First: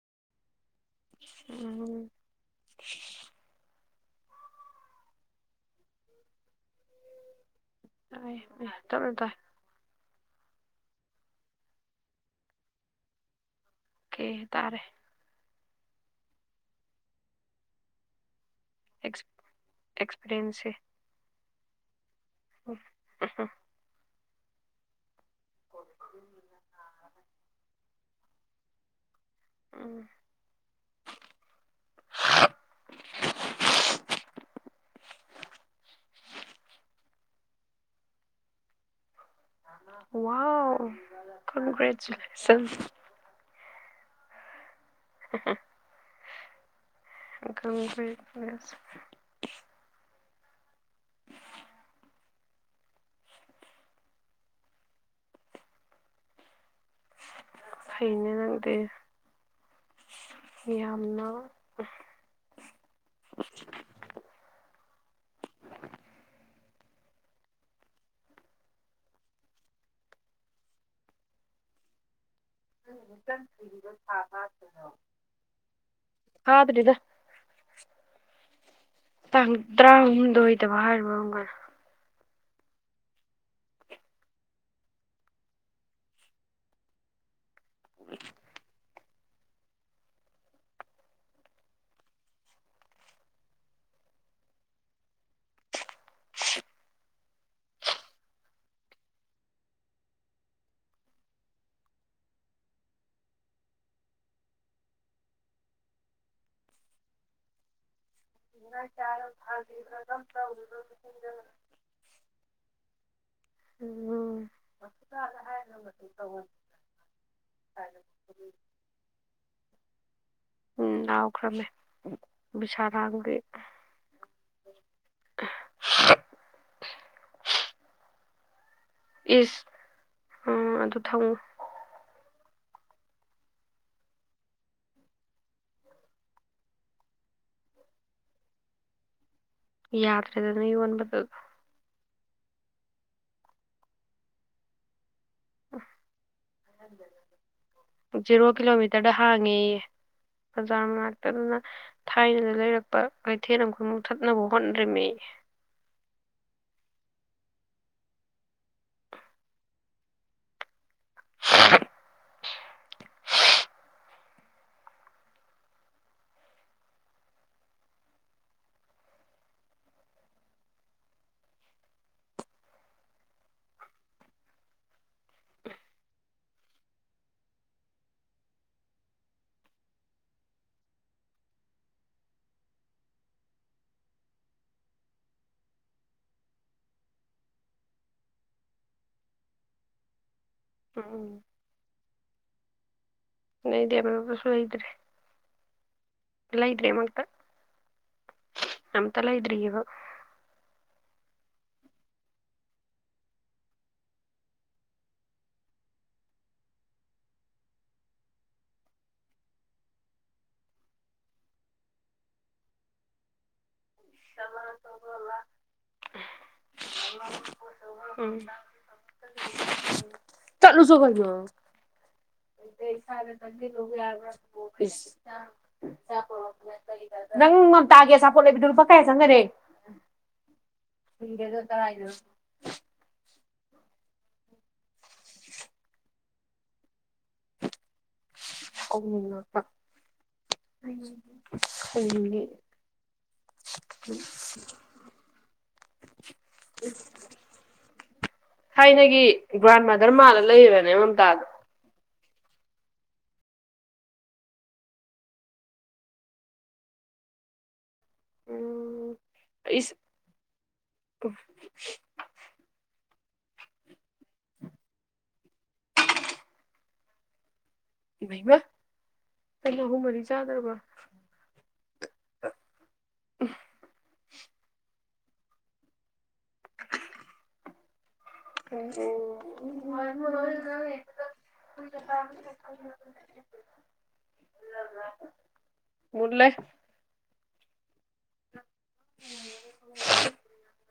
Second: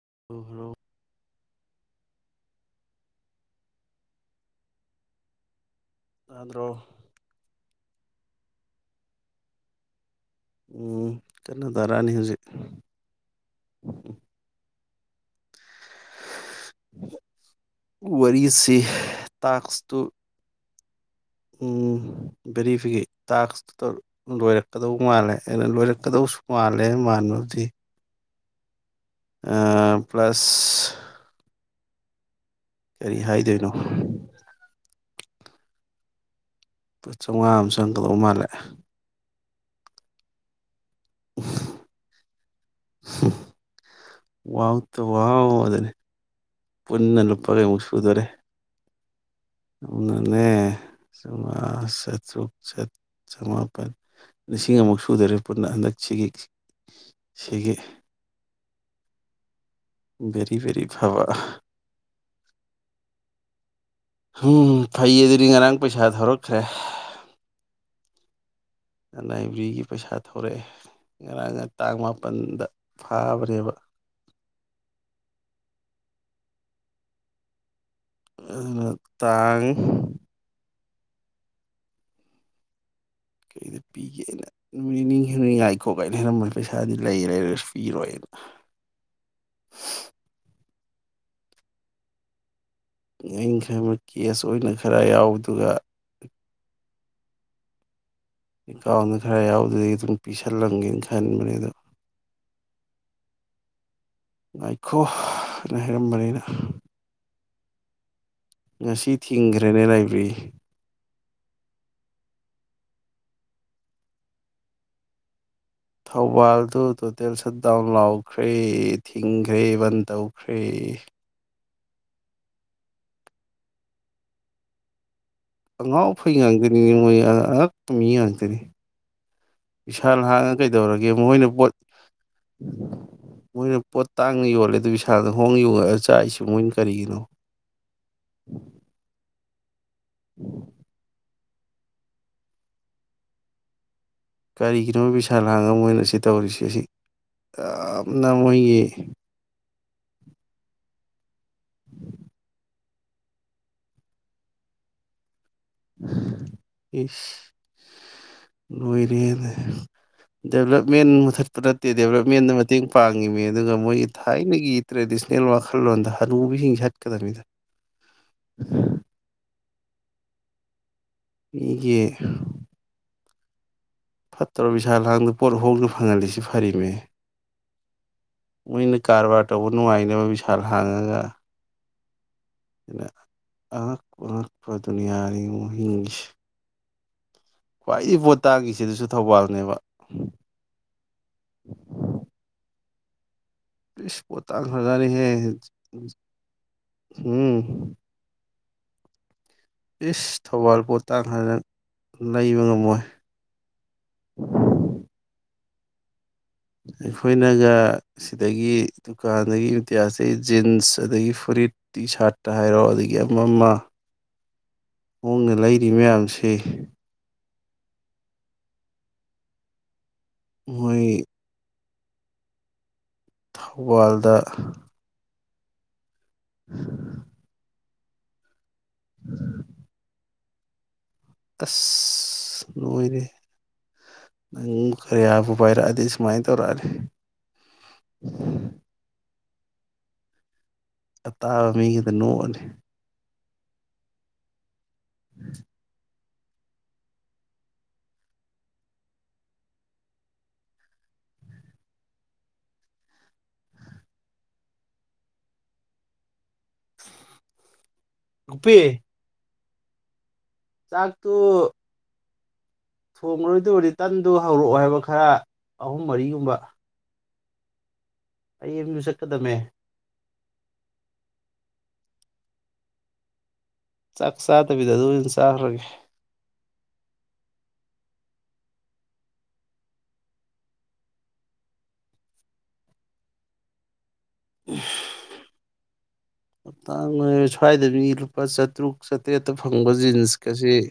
[unintelligible] ꯎꯝ ꯇꯥꯗꯔꯣ ꯇꯥꯏ ꯇꯥꯞꯅ ꯇꯥꯏ ꯎꯝ ꯀꯟꯅ ꯇꯥꯔꯛꯑꯅꯤ ꯍꯧꯖꯤꯛ ꯑꯣ ꯀꯦ ꯇꯥꯔꯦ ꯋꯥꯔꯤ ꯇꯥꯛꯁꯇꯨ ꯑꯦꯛꯁꯄꯤꯔꯤꯌꯦꯟꯁꯁꯦ ꯎꯝ ꯕꯦꯔꯤꯐꯤꯀꯦ ꯇꯥꯛꯁꯇꯨ ꯂꯣꯏꯔꯛꯀꯗꯧ ꯃꯥꯜꯂꯦ ꯍꯩꯅ ꯂꯣꯏꯔꯛꯀꯗꯧꯁꯨ ꯃꯥꯜꯂꯦ ꯃꯥꯟꯕꯕꯨꯗꯤ ꯄ꯭ꯂꯁ ꯍꯥ ꯀꯔꯤ ꯍꯥꯏꯗꯣꯏꯅꯣ ꯂꯨꯄꯥ ꯆꯥꯝꯃꯉꯥ ꯑꯃ ꯆꯪꯒꯀꯗꯧꯕ ꯃꯥꯜꯂꯦ ꯋꯥ ꯀꯣꯡ ꯀꯁꯤ [unintelligible] ꯎꯝ ꯋꯥꯥꯎ ꯇꯋꯥꯗꯅꯤ ꯄꯨꯟꯅ ꯂꯨꯄꯥ ꯀꯩꯃꯨꯛ ꯁꯨꯗꯣꯔꯦ ꯀꯪꯒ꯭ꯔꯦꯆꯨꯂꯦꯁꯟ ꯑꯗꯨꯅꯦ ꯆꯥꯃꯉꯥ ꯆꯥꯇ꯭ꯔꯨꯛ ꯆꯃꯥꯄꯜ ꯂꯤꯁꯤꯡ ꯑꯃꯨꯛ ꯁꯨꯗꯔꯦ ꯄꯨꯟꯅ ꯍꯟꯗꯛꯁꯤꯒꯤ ꯁꯤꯒꯤ ꯐꯩꯅꯦ ꯅꯪꯗꯤ ꯕꯦꯔꯤꯕꯦꯔꯤ ꯐꯕ ꯌꯥꯝꯅ ꯎꯝ ꯐꯩ ꯑꯗꯨꯗꯤ ꯉꯔꯥꯡ ꯄꯩꯁꯥ ꯊꯧꯔꯛꯈ꯭ꯔꯦ ꯂꯥꯏꯕ꯭ꯔꯦꯔꯤꯒꯤ ꯄꯩꯁꯥ ꯊꯧꯔꯛꯑꯦ ꯉꯔꯥꯡ ꯇꯥꯡ ꯃꯥꯄꯜꯗ ꯐꯥꯕꯅꯦꯕ [unintelligible] ꯐꯥꯗꯔ꯭ꯤꯗ ꯇꯥꯡ ꯇ꯭ꯔꯥꯍꯨꯝꯗꯣꯏꯗ ꯐꯥꯔꯅꯤ [unintelligible] ꯀꯩꯗ ꯄꯤꯒꯦꯅ ꯅꯨꯃꯤꯠ ꯍꯦꯉꯥꯏ ꯈꯣꯠ ꯀꯥꯏꯅ ꯈꯔꯝꯕ ꯄꯩꯁꯥꯗꯤ ꯂꯩꯔ ꯂꯩꯔꯁꯨ ꯄꯤꯔꯣꯏꯅ ꯑꯩꯅ ꯈꯕ ꯀꯦꯁ ꯑꯣꯏꯅ ꯈꯔ ꯌꯥꯎ ꯑꯗꯨꯒ ꯑꯦꯀꯥꯎꯟꯗ ꯈꯔ ꯌꯥꯎꯗꯗꯒꯤ ꯑꯗꯨꯝ ꯄꯤꯁꯜꯂꯝꯒꯦꯅ ꯈꯟꯕꯅꯦ ꯑꯗꯣ ꯉꯥꯏꯈꯣꯅ ꯍꯥꯏꯔꯝꯕꯅꯤꯅ ꯏ ꯆ ꯉꯁꯤ ꯊꯤꯡꯈ꯭ꯔꯦꯅꯦ ꯐꯝ ꯂꯥꯏꯕ꯭ꯔꯦꯔꯤ ꯇ ꯎꯝ ꯊꯧꯕꯥꯜꯗꯨ ꯇꯣꯇꯦꯜ ꯁꯠ ꯗꯥꯎꯟ ꯂꯥꯎꯈ꯭ꯔꯦ ꯊꯤꯡꯈ꯭ꯔꯦ ꯕꯟ ꯇꯧꯈ꯭ꯔꯦ ꯕꯤꯁꯥꯗ ꯉ ꯑꯉꯥꯎ ꯐꯩ ꯉꯇꯅꯤꯅꯦ ꯃꯣꯏ ꯑꯉꯛꯄ ꯃꯤ ꯉꯥꯡꯇꯅꯤ ꯏꯁ ꯏꯁꯥ ꯍꯥꯡꯉ ꯎꯝ ꯑꯗꯨ ꯀꯩꯗꯧꯔꯒꯦ ꯊꯝꯃꯨ ꯃꯈꯣꯏꯅ ꯄꯣꯠ ꯃꯣꯏꯅ ꯄꯣꯠ ꯇꯥꯡꯅ ꯌꯣꯜꯂꯦ ꯑꯗꯨ ꯏꯁꯥꯗ ꯍꯣꯡ ꯌꯣꯉꯛꯒ ꯆꯥꯛꯏꯁꯤꯦ ꯃꯣꯏꯅ ꯀꯔꯤꯒꯤꯅꯣ ꯌꯥꯗꯗꯅ ꯋꯥꯕꯗ ꯀꯔꯤꯒꯤꯅꯣꯕꯤ ꯁꯂꯥꯡ ꯑꯃ ꯑꯣꯏꯅ ꯁꯤ ꯇꯧꯔꯤꯁꯤ ꯑꯁꯤ ꯌꯥꯝꯅ ꯖꯦꯔꯣ ꯃꯣꯏꯒꯤ ꯀꯤꯂꯣꯃꯤꯇꯔꯗ ꯍꯥꯡꯉꯦꯌꯦ ꯕꯖꯥꯔ ꯃꯅꯥꯛꯇꯗꯨꯅ ꯊꯥꯏꯅꯗ ꯂꯩꯔꯛꯄ ꯀꯩꯊꯦꯜ ꯑꯃꯈꯃꯨꯛ ꯊꯠꯅꯕ ꯍꯣꯠꯅꯔꯤꯝꯃꯤ ꯂꯣꯏꯔꯤꯗ ꯗꯦꯚꯂꯞ ꯃꯦꯟ ꯃꯨꯊꯠꯄꯠꯇꯦꯦꯕꯦꯟ ꯃꯇꯦꯡ ꯄꯥꯡꯉꯤꯃꯤ ꯑꯗꯨꯒ ꯃꯣꯏꯒꯤ ꯊꯥꯏꯅꯒꯤ ꯇ꯭ꯔꯦꯗꯤꯁꯅꯦꯜ ꯋꯥꯈꯜꯂꯣꯟꯗ ꯍꯅꯨꯕꯤꯁꯤꯡ ꯆꯠꯀꯗꯅꯤꯗ ꯑꯩꯒꯤ ꯐꯠꯇ꯭ꯔꯣ ꯕꯤꯁꯥꯜ ꯍꯥꯡꯗ ꯄꯣꯠ ꯍꯧꯣꯡꯗꯅ ꯐꯪꯍꯜꯂꯤꯁꯤ ꯐꯔꯤꯅꯦ ꯃꯣꯏꯅ ꯀꯔꯕꯥꯔ ꯇꯧꯕ ꯅꯨꯡꯉꯥꯏꯅꯕ ꯕꯤꯁꯥꯜ ꯍꯥꯡꯉꯒ ꯑꯔꯛ ꯑꯔꯛꯄ ꯗꯨꯅꯤꯌꯥꯒꯤ ꯃꯍꯤꯡꯁ ꯈ꯭ꯋꯥꯏꯗꯒꯤ ꯄꯣꯠ ꯇꯥꯉꯁꯤ ꯑꯗꯨꯁꯨ ꯊꯧꯕꯥꯜꯅꯦꯕ ꯎꯝ ꯎ ꯄꯤꯁ ꯄꯣꯇꯥ ꯂꯩꯇ꯭ꯔꯦ ꯈꯔꯖꯅꯤ ꯍꯦ ꯎꯝ ꯅꯝ ꯇꯂ ꯏꯦ ꯏꯁꯁ ꯊꯕ ꯄ ꯇꯥꯡ ꯐꯅ ꯂꯩꯕ ꯉꯝꯃꯣꯏ ꯑꯩꯈꯣꯏꯅꯒ ꯁꯤꯗꯒꯤ ꯗꯨꯀꯥꯟꯗꯒꯤ ꯏꯨꯇꯤꯌꯥꯁꯦ ꯖꯤꯟꯁ ꯑꯗꯒꯤ ꯐꯨꯔꯤꯠ ꯇꯤ ꯁꯥꯔꯠꯇ ꯍꯥꯏꯔꯣ ꯑꯗꯒꯤ ꯑꯃ ꯑꯃ ꯍꯣꯡꯅ ꯂꯩꯔꯤ ꯃꯌꯥꯝꯁꯤ ꯝ ꯆꯠꯂꯨꯁꯨꯣ ꯀꯅ ꯃꯣꯏ ꯑꯣꯗ ꯁꯦ ꯂꯝ ꯂꯒ ꯊꯧꯕꯥꯜꯗ ꯌꯥꯐꯤꯁ [unintelligible] ꯇꯥꯦꯄꯣꯦ ꯀꯥꯏ ꯁꯪꯒ ꯔꯦ ꯑꯁ ꯅꯨꯡꯉ ꯑꯣꯏꯔꯦ ꯅꯪ ꯈꯔꯦꯕꯨꯚꯥꯏꯔꯗꯤ ꯁꯨꯃꯥꯏꯅ ꯇꯧꯔꯔꯦ ꯀꯅ ꯑ ꯑꯇꯥꯕ ꯃꯤꯒꯤꯗ ꯅꯣꯛꯑꯅꯤ ꯎ [unintelligible] ꯊꯥꯏꯅꯒꯤ ꯒ꯭ꯔꯥꯟ ꯃꯥꯗꯔ ꯃꯥꯜꯂ ꯂꯩꯕꯅꯦ ꯃꯝꯇꯥꯗ ꯄꯤ ꯏꯁ ꯆꯥꯛꯇꯨ ꯊꯣꯡꯉꯔꯣꯏꯗ ꯔꯤꯇꯟꯗꯨ ꯍꯧꯔꯛꯑꯣ ꯍꯥꯏꯕ ꯈꯔ ꯑꯍꯨꯝ ꯃꯔꯤꯒꯨꯝꯕ ꯃꯃ ꯑꯩ ꯑꯦꯝ ꯌꯨ ꯆꯠꯀꯗꯝꯃꯦ ꯀꯃ ꯍꯨ ꯃꯔꯤ ꯆꯥꯗꯔꯔꯕ ꯆꯥꯛ ꯁꯥꯇꯕꯤꯤꯗ ꯑꯗꯨ ꯆꯠꯔꯣꯏꯒ ꯑꯣ ꯃꯨꯠꯂꯦ ꯍꯞꯇꯥꯡ ꯁ꯭ꯋꯥꯏꯗꯗꯒꯤ ꯂꯨꯄꯥ ꯆꯥꯇ꯭ꯔꯨꯛ ꯆꯥꯇ꯭ꯔꯦꯠꯇ ꯐꯪꯕ ꯖꯤꯟꯁꯀ ꯑꯁꯤꯦ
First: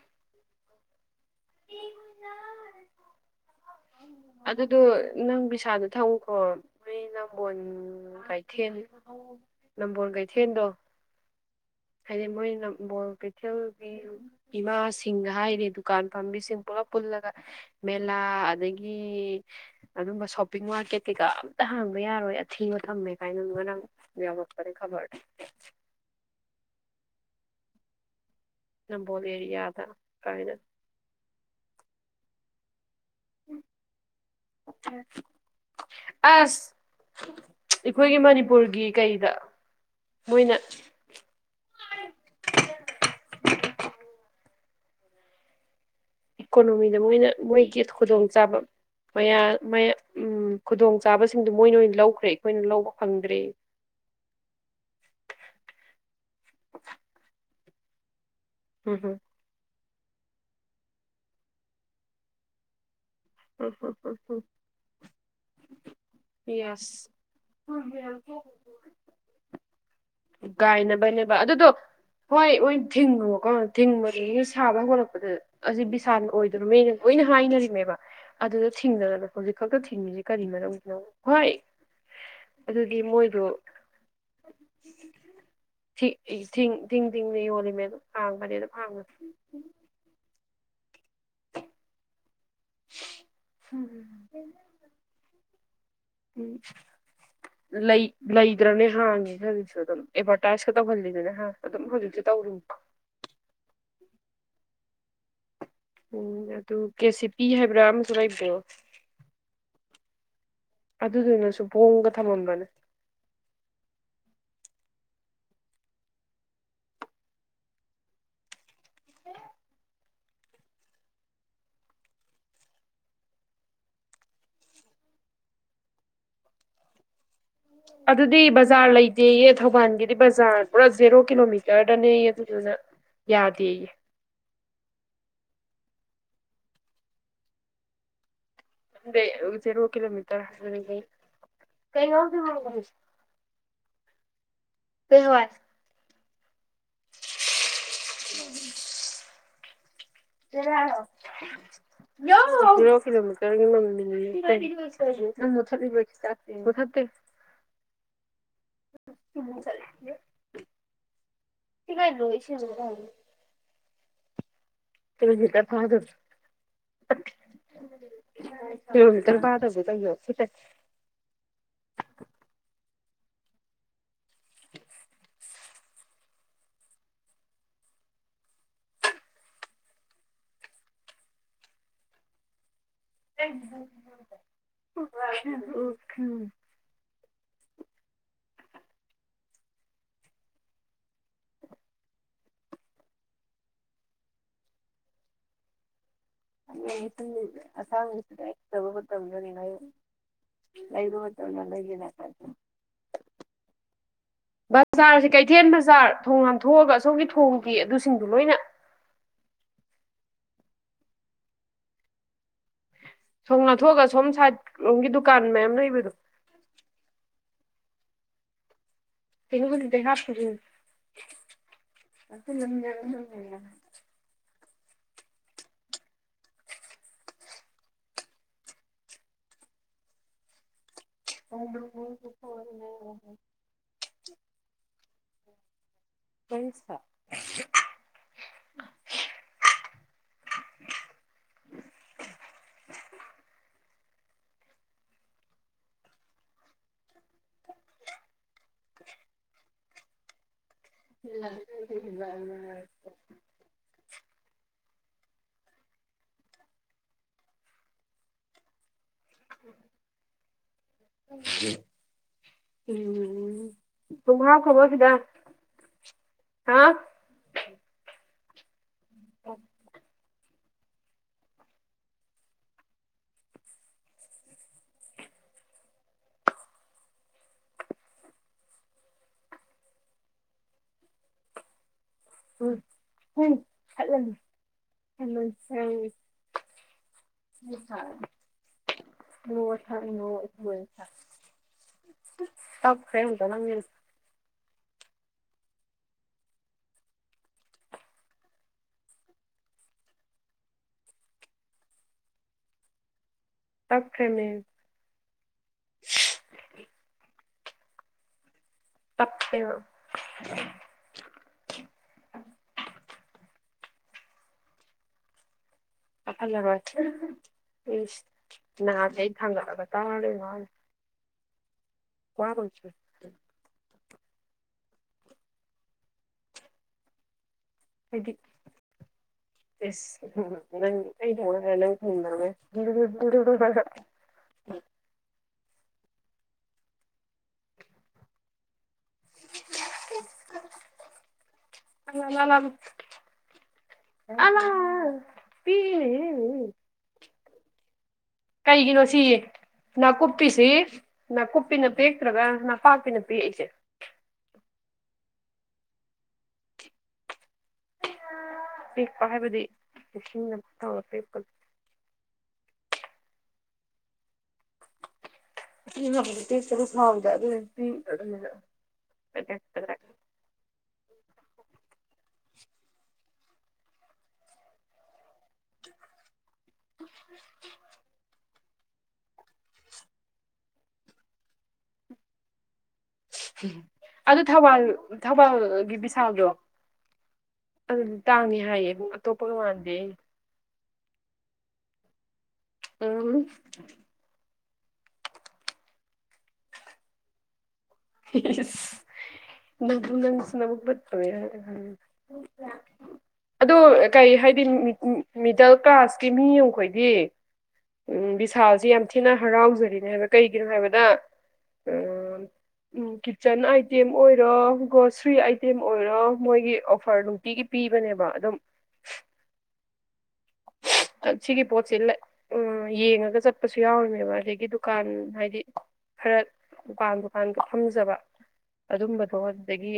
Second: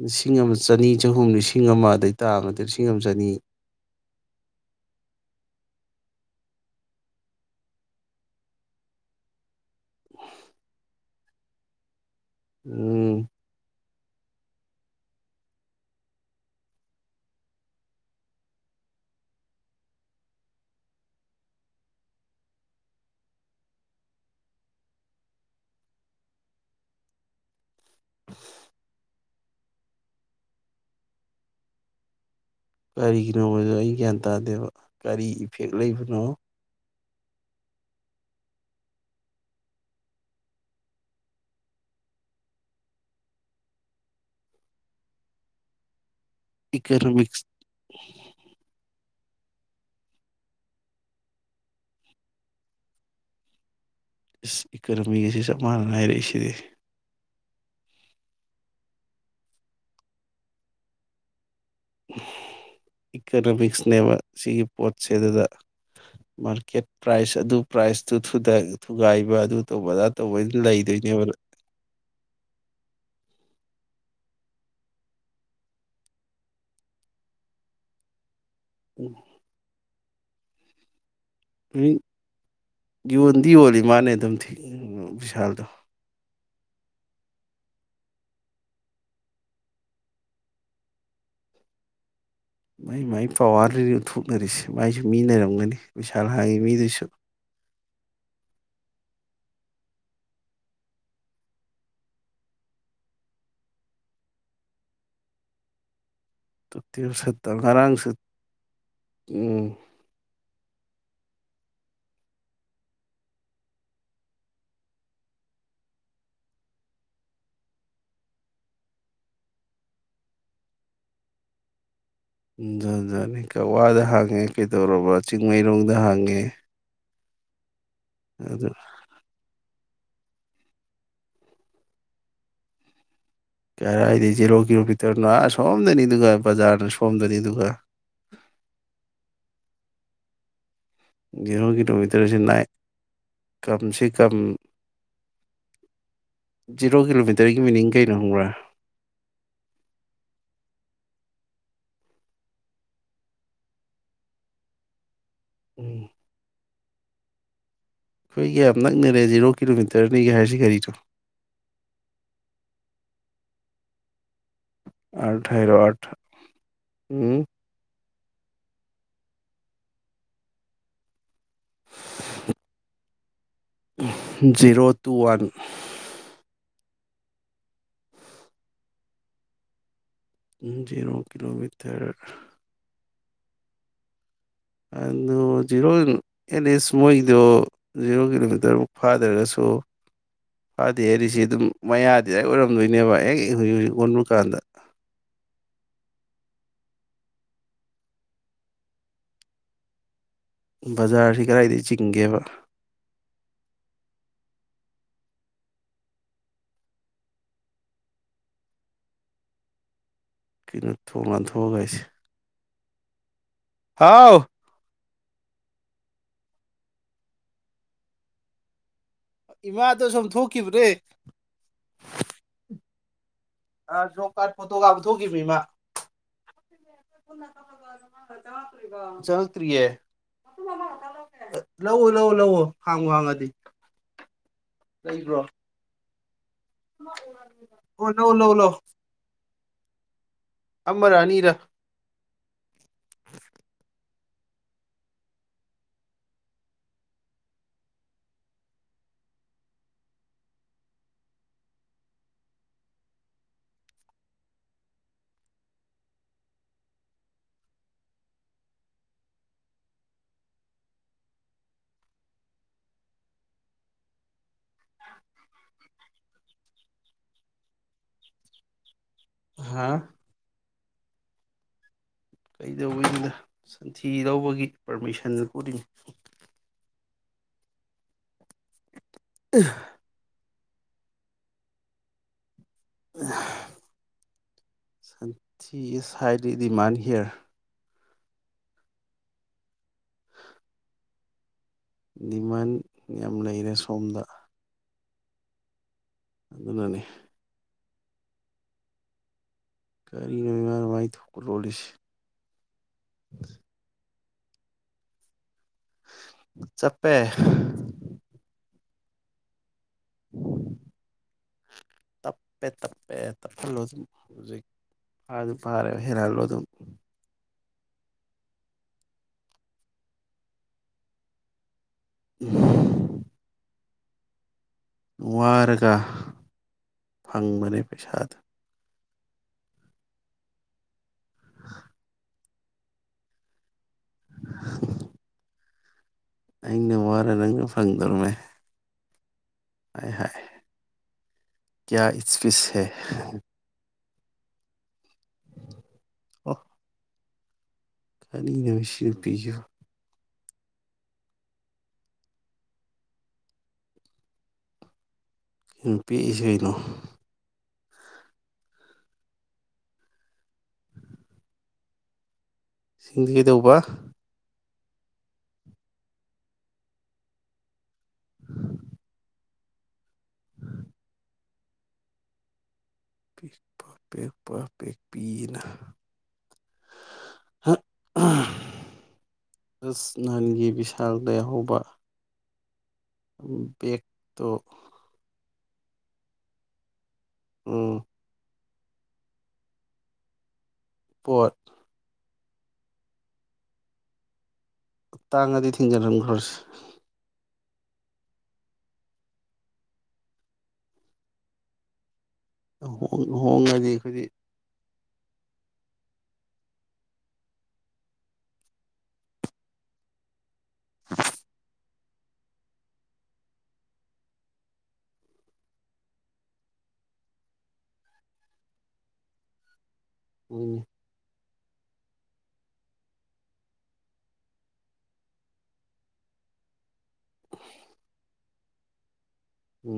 ꯂꯤꯁꯤꯡ ꯑꯃ ꯁꯅꯤ ꯆꯍꯨꯝ ꯂꯤꯁꯤꯡ ꯑꯃ ꯑꯗꯩ ꯇꯥ ꯑꯃꯗ ꯂꯤꯁꯤꯡ ꯑꯃ ꯆꯅꯤ ꯍ ꯅꯣꯏ ꯅꯝꯕꯣꯣꯟ ꯀꯩꯊꯦꯟ ꯅꯝꯕꯣꯣꯟ ꯀꯩꯊꯦꯟꯗꯣ ꯍꯥꯏꯗꯤ ꯃꯣꯏꯅ ꯕꯣꯜ ꯎꯝ ꯀꯩꯊꯦꯜꯒꯤ ꯏꯃꯥ ꯁꯤꯡ ꯍꯥꯏꯔꯦ ꯗꯨꯀꯥꯟ ꯄꯥꯝꯕꯤꯁꯤꯡ ꯄꯨꯂꯞ ꯄꯨꯜꯂꯒ ꯃꯦꯂꯥ ꯑꯗꯒꯤ ꯑꯗꯨꯝꯕ ꯁꯣꯞꯄꯤꯡ ꯃꯥꯔꯀꯦꯠ ꯀꯩꯀꯥ ꯑꯝꯇ ꯍꯥꯡꯕ ꯌꯥꯔꯣꯏ ꯑꯊꯤꯕ ꯊꯝꯃꯦ ꯀꯥꯏꯅ ꯑꯗꯨ ꯉ ꯅꯥꯡ ꯌꯥꯎꯔꯛꯄꯅꯤ ꯈꯕꯔꯗ [unintelligible] ꯅꯝꯕꯣꯜ ꯑꯦꯔꯤꯌꯥꯗ ꯀꯥꯏꯅ ꯀꯔꯤꯒꯤꯅꯣ ꯍꯥꯏꯗ ꯑꯩ ꯒ꯭ꯌꯥꯟ ꯇꯥꯗꯦꯕ ꯀꯔꯤ ꯏꯐꯦꯛ ꯂꯩꯕꯅꯣ ꯑꯁ ꯑꯩꯈꯣꯏꯒꯤ ꯃꯅꯤꯄꯨꯔꯒꯤ ꯀꯩꯗ ꯃꯣꯏꯅ ꯏꯀꯣꯅꯣꯃꯤꯗ ꯃꯣꯏꯅ ꯏꯀꯅꯣꯃꯤꯛꯁ ꯃꯣꯏꯒꯤ ꯈꯨꯗꯣꯡꯆꯥꯥꯕ ꯌꯥ ꯎꯝ ꯈꯨꯗꯣꯡꯆꯥꯥꯕꯁꯤꯡꯗꯨꯣ ꯃꯣꯏꯅ ꯑꯣꯏꯅ ꯂꯧꯈ꯭ꯔꯦ ꯑꯩꯈꯣꯏꯅ ꯂꯧꯕ ꯐꯪꯗ꯭ꯔꯦ ꯏꯁ ꯏꯀꯔꯃꯤ ꯑꯁꯤ ꯆꯞ ꯃꯥꯟꯅꯅ ꯍꯥꯏꯔꯛꯏꯁꯤꯗꯤ ꯍꯝ ꯍꯝ [unintelligible] ꯏꯀꯣꯅꯣꯃꯤꯛꯁꯅꯦꯕ ꯎꯝ ꯁꯤꯒꯤ ꯄꯣꯠꯁꯦ ꯑꯗꯨꯗ ꯃꯥꯔꯀꯦꯠ ꯌꯦꯁ ꯄ꯭ꯔꯥꯏꯁ ꯑꯗꯨ ꯄ꯭ꯔꯥꯏꯖꯇꯨ ꯊꯨꯒꯥꯏꯕ ꯑꯗꯨ ꯇꯧꯕ ꯑꯗꯥ ꯇꯧꯕ ꯂꯩꯗꯣꯏꯅꯦꯕ ꯒꯥꯏꯅꯕꯅꯦꯕ ꯑꯗꯨꯗꯣ ꯊꯤꯡ ꯃꯔꯤꯒꯤ ꯁꯥꯕ ꯍꯧꯔꯛꯄꯗ ꯑꯁꯤ ꯕꯤꯁꯥꯜ ꯑꯣꯏꯗꯔꯅꯦꯅ ꯂꯣꯏꯅ ꯍꯥꯏꯅꯔꯤꯃꯦꯕ ꯑꯗꯨꯗ ꯊꯤꯡꯅꯔꯅꯕ ꯍꯧꯖꯤꯛ ꯈꯛꯇ ꯊꯤꯡꯉꯁꯤ ꯀꯔꯤ ꯃꯔ ꯎꯗꯅ ꯃꯣꯏꯗꯣ ꯌꯣꯟꯗꯤ ꯌꯣꯜꯂꯤ ꯃꯥꯅꯦ ꯑꯗꯨꯝ ꯕꯤꯁꯥꯜꯗꯣ ꯊꯤꯡ ꯊꯤꯡ ꯊꯤꯡ ꯊꯤꯡꯅꯤ ꯌꯣꯜꯂꯤꯃꯦ ꯑꯗꯨꯝ ꯍꯥꯡꯕꯅꯤ ꯑꯗꯨꯝ ꯍꯥꯡꯉꯅꯤ ꯃꯥꯏ ꯃꯥꯏ ꯄꯋꯥꯔ ꯎꯊꯣꯛꯅꯔꯤꯁꯦ ꯃꯥꯏꯁꯨ ꯃꯤꯅꯔꯝꯒꯅꯤ ꯎꯝ ꯂꯩ ꯂꯩꯗ꯭ꯔꯅꯦ ꯍꯥꯡꯉ ꯑꯗꯨꯝ ꯑꯦꯚꯔꯇꯥꯏꯖ ꯈ ꯇꯧꯍꯜꯂꯤꯗꯦꯅꯦ ꯍꯥ ꯑꯗꯨꯝ ꯍꯧꯖꯤꯛꯁꯨ ꯇꯧꯔꯨ ꯎꯝ ꯑꯗꯨ ꯀꯦ ꯁꯤ ꯄꯤ ꯍꯥꯏꯕ꯭ꯔꯥ ꯉꯔꯥꯡꯁꯨ ꯑꯁꯨ ꯂꯩꯕꯣ ꯎꯝ ꯑꯗꯨꯗꯨꯅꯁꯨ ꯣꯡꯝꯒ ꯊꯝꯃꯝꯕꯅꯦ ꯖꯥ ꯖꯥꯠꯅꯤ ꯀꯛꯋꯥꯗ ꯍꯥꯡꯉꯦ ꯀꯩꯗꯧꯔꯕ ꯆꯤꯡꯃꯩꯔꯣꯡꯗ ꯍꯥꯡꯉꯦ ꯑꯗꯨꯗꯤ ꯑꯗꯨ ꯕꯖꯥꯔ ꯂꯩꯇꯦꯌꯦ ꯊꯧꯕꯥꯜ ꯗꯤ ꯖꯥꯔ ꯄꯨꯔ ꯖꯖꯤꯔꯣ ꯀꯂꯣꯃꯤꯇꯔꯗꯅꯦ ꯑꯗꯨꯖ ꯀꯔꯥꯏꯗꯤꯖꯦꯔꯣꯒꯤ ꯀꯤꯂꯣꯚꯇꯔꯅ ꯑꯥ ꯁꯣꯝꯗꯅꯤꯗꯨ ꯕꯖꯥꯔꯅ ꯁꯣꯝꯗꯅꯤ ꯑꯗꯨꯒ ꯃꯗꯦ ꯆꯦꯔ ꯍ ꯀꯤꯂꯣꯃꯤꯇ꯭ꯔ ꯖꯤꯦꯔꯣ ꯀꯤꯂꯣꯃꯤꯇꯔꯁꯦ ꯅꯥꯏ ꯀꯝꯁꯦ ꯀꯝ ꯖꯤꯔꯣ ꯀꯤꯂꯣꯃꯤꯇꯔꯒꯤ ꯃꯤꯅꯤꯡ ꯀꯩꯅꯣ ꯍꯪꯕ꯭ꯔꯥ ꯣ ꯀꯔ ꯅꯪ ꯎꯝ ꯃꯊꯠꯗꯤꯕ ꯆꯦ ꯃꯊ ꯦ ꯑꯩꯈꯣꯏꯒꯤ ꯌꯥꯝ ꯅꯛꯅꯔꯦ ꯖꯤꯦꯔꯣ ꯀꯤꯂꯣꯃꯤꯇꯔꯅꯤꯒꯤ ꯍꯥꯏꯔꯤꯁꯤ ꯀꯔꯤꯅꯣ ꯀꯤꯂꯣꯃꯤꯇꯔ ꯑꯥꯏꯔꯣ ꯐꯥꯗꯕ ꯑꯠ ꯎꯝ ꯎ ꯇꯔꯕꯥꯗꯒꯦ ꯀꯣ ꯁꯤꯛꯇ zero two one zero kilometre [unintelligible] ꯑꯗꯨꯗ ꯖꯤꯔꯣ ꯑꯦ ꯑꯦ ꯏꯁꯃꯣꯏꯗ ꯖꯤꯔꯣꯒꯤꯃꯤ ꯑꯗꯨꯨꯛ ꯐꯥꯗ꯭ꯔꯒꯁꯨ ꯐꯥꯗꯦ ꯍꯥꯏꯔꯤꯁꯤ ꯑꯗꯨꯝ ꯃꯌꯥꯗꯤ ꯂ ꯑꯣꯏꯔꯝꯗꯣꯏꯅꯦꯕ ꯍꯦꯛ ꯍꯧꯖꯤꯛ ꯍꯧꯖꯤꯛ ꯑꯣꯟꯕ ꯀꯥꯟꯗ ꯏ ꯁꯥꯡꯅꯤ ꯕꯖꯥꯔꯁꯤ ꯀꯗꯥꯏꯗꯒꯤ ꯆꯤꯡꯒꯦꯕ ꯕꯖꯥꯔꯁꯤ ꯀꯩꯊꯦꯜ ꯕꯖꯥꯔ ꯊꯣꯡ ꯍꯥꯝꯊꯣꯛꯑꯒ ꯑꯁꯣꯝꯒꯤ ꯊꯣꯡꯒꯤ ꯑꯗꯨꯁꯤꯡꯗꯨ ꯂꯣꯏꯅ ꯀꯩꯅꯣ ꯊꯣꯡꯉꯥꯟꯊꯣꯛꯑꯒ ꯑꯩꯁꯦ ꯁꯣꯝ ꯅꯥꯊꯣꯛꯑꯒ ꯁꯣꯝ ꯍꯥꯎ ꯁꯥꯏꯠꯣꯝꯒꯤꯗꯨ ꯀꯥꯟ ꯃꯌꯥꯝꯅ ꯃꯗꯣ ꯏꯃꯥꯗꯣ ꯁꯨꯝ ꯇꯗꯤꯗ ꯊꯣꯛꯈꯤꯕꯅꯦ ꯍꯥ ꯑꯗꯨ ꯑ ꯖꯣꯕ ꯀꯥꯔꯗ ꯐꯣꯇꯣ ꯀꯥꯞ ꯄꯨꯊꯣꯛꯈꯤꯕ ꯏꯃꯥ ꯆꯪꯉꯛꯇ꯭ꯔꯤꯌꯦ ꯂꯧꯎ ꯂꯥꯛꯎ ꯂꯥꯛꯎ ꯍꯥꯡꯉꯨ ꯍꯥꯡꯉꯗꯤ ꯂꯩꯕ꯭ꯔꯣ ꯑꯣ ꯂꯧ ꯂꯧ ꯂ ꯑꯃꯃꯔꯅꯤꯔ [unintelligible] [unintelligible] ꯎꯝ ꯇꯨꯡꯥꯎ ꯈꯕꯔ ꯁꯤꯗ ꯍꯥ ꯍꯥ ꯀꯩꯗꯧꯕꯗ ꯁꯟꯊꯤ ꯂꯧꯕꯒꯤ ꯄꯥꯔꯃꯤꯁꯟꯗꯨ ꯎꯔꯤꯅꯤ ꯑ ꯎꯝ ꯎꯝꯜꯂ ꯁꯟꯊꯤ ꯏꯁ ꯍꯥꯏꯥꯏꯠ ꯗꯤꯃꯥꯟ ꯍꯤꯌꯔ ꯃ ꯊ ꯃ ꯃ ꯊ ꯗꯤꯃꯥꯟ ꯌꯥꯝ ꯂꯩꯔꯦ ꯁꯣꯝꯗ ꯑꯗꯨꯅꯅꯦ ꯀꯔꯤ ꯃꯃꯤꯃꯔ ꯃꯥꯥꯏ ꯊ ꯔꯣꯂꯤꯁ ꯑꯈꯅꯦ ꯆꯞꯄꯦ ꯇꯞꯦꯕ ꯇꯄꯦ ꯇꯞ ꯇꯞꯍꯜꯂꯣ ꯑꯗꯨꯝ ꯍꯧꯖꯤꯛꯝ ꯃꯥꯔꯦ ꯍꯦꯔꯜꯂꯣ ꯑꯗꯨꯝ ꯎ ꯅꯍꯥꯗꯤ ꯑꯩ ꯊꯥꯡꯒꯠꯂꯒ ꯇꯥꯔꯔꯣꯏ ꯃꯥꯅꯤ ꯀꯅꯥ ꯄꯨꯁ ꯅꯨꯉ ꯔꯒꯥ ꯐꯪꯕ ꯄꯩꯁ ꯍꯥꯗ ꯁ ꯅꯪ ꯑꯩ ꯅꯪ ꯍ ꯑꯩꯩꯅ ꯋꯥꯔꯦ ꯅꯪꯅ ꯐꯪ ꯇꯔꯃꯦ ꯍꯥꯏ ꯍꯥꯏ ꯀꯌꯥ ꯑꯦꯁꯀ꯭ꯌꯨꯁꯁ ꯑꯅꯥ ꯄꯤ ꯑꯣ ꯀꯔꯤꯅꯣ ꯀꯩꯒꯤꯅꯣ ꯁꯤ ꯁꯤꯌꯦ ꯅꯨꯄꯤꯁꯨ ꯅꯥꯀꯨꯞ ꯅꯥꯨꯞꯄꯤꯁꯤ ꯅꯥꯀꯨꯞꯄꯤꯅ ꯄꯦꯛꯛꯇ꯭ꯔꯒ ꯅꯄꯥꯛꯄꯤꯅ ꯄꯦꯛ ꯑꯩꯁꯦ ꯄꯤꯛꯏꯁꯦ ꯀꯩꯅꯣ ꯄꯤꯦꯛꯄ ꯍꯥꯏꯕꯗꯤ ꯅꯤꯡꯁꯤꯡ ꯇꯧꯔ ꯄꯦꯛꯄ ꯁꯤꯡꯗꯤ ꯀꯩꯗꯧꯕ ꯉꯁ ꯇꯔ ꯁꯅꯥꯗ ꯑꯗꯨ ꯎꯝ [unintelligible] ꯎꯝ [unintelligible] ꯄꯤꯛ ꯄ ꯄꯤꯛ ꯄ ꯄꯛ ꯄꯤꯅ ꯍ ꯑꯁ ꯅꯍꯥꯟꯒꯤ ꯕꯤꯚꯤꯁꯥꯜꯗ ꯌꯥꯍꯧꯕ ꯑꯗꯨ ꯊꯧꯕꯥꯜ ꯊꯕꯥꯜ ꯒꯤꯕꯤꯁꯥꯎꯗꯣ ꯑꯗꯨ ꯎꯝ ꯇꯥꯡꯉꯦ ꯍꯥꯏꯌꯦꯛꯇꯣ ꯄꯒꯋꯥꯗ ꯄꯣꯠ ꯑꯝ ꯇꯥꯡꯒꯗꯤ ꯊꯤꯡꯖꯔꯝ ꯈꯔ ꯅꯪ ꯅꯪꯁꯨ ꯅꯛꯠꯇꯃꯦꯦ ꯌꯥ ꯍꯣꯡ ꯍꯣꯡꯉꯗꯤ ꯍꯧꯗꯤ ꯀꯩ ꯍꯥꯏꯗꯤ ꯃꯤꯗꯜ ꯀ꯭ꯂꯥꯁꯀꯤ ꯃꯤꯈꯣꯏꯗꯤ ꯎ ꯕꯤꯚꯤꯁꯥꯜꯁꯤ ꯌꯥꯝ ꯊꯤꯅ ꯍꯔꯥꯎꯖꯔꯤꯅꯦ ꯍꯥꯏꯕ ꯀꯩ ꯀꯩꯅꯣ ꯍꯥꯏꯕꯗ ꯎꯝ ꯎꯝ ꯀꯤꯠꯆꯟ ꯑꯥꯏꯇꯦꯝ ꯑꯣꯏꯔꯣ ꯒ꯭ꯔꯣꯁꯔꯤ ꯑꯥꯏꯇꯦꯝ ꯑꯣꯏꯔꯣ ꯃꯣꯏꯒꯤ ꯑꯣꯐꯔ ꯅꯨꯡꯇꯤꯒꯤ ꯄꯤꯕꯅꯦꯕ ꯑꯗꯨꯝ ꯎꯝ ꯀ ꯆꯤꯒꯤ ꯄꯆꯂ ꯎꯝ ꯌꯦꯡꯉꯒ ꯆꯠꯄꯁꯨ ꯌꯥꯎꯔꯤꯅꯦꯕ ꯑꯗꯒꯤ ꯗꯨꯀꯥꯟ ꯍꯥꯏꯗꯤ ꯈꯔ ꯗꯨꯀꯥꯟꯗꯣ ꯃꯄꯥꯟꯒ ꯐꯝꯖꯕ ꯑꯗꯨ ꯣꯗꯗꯒꯤ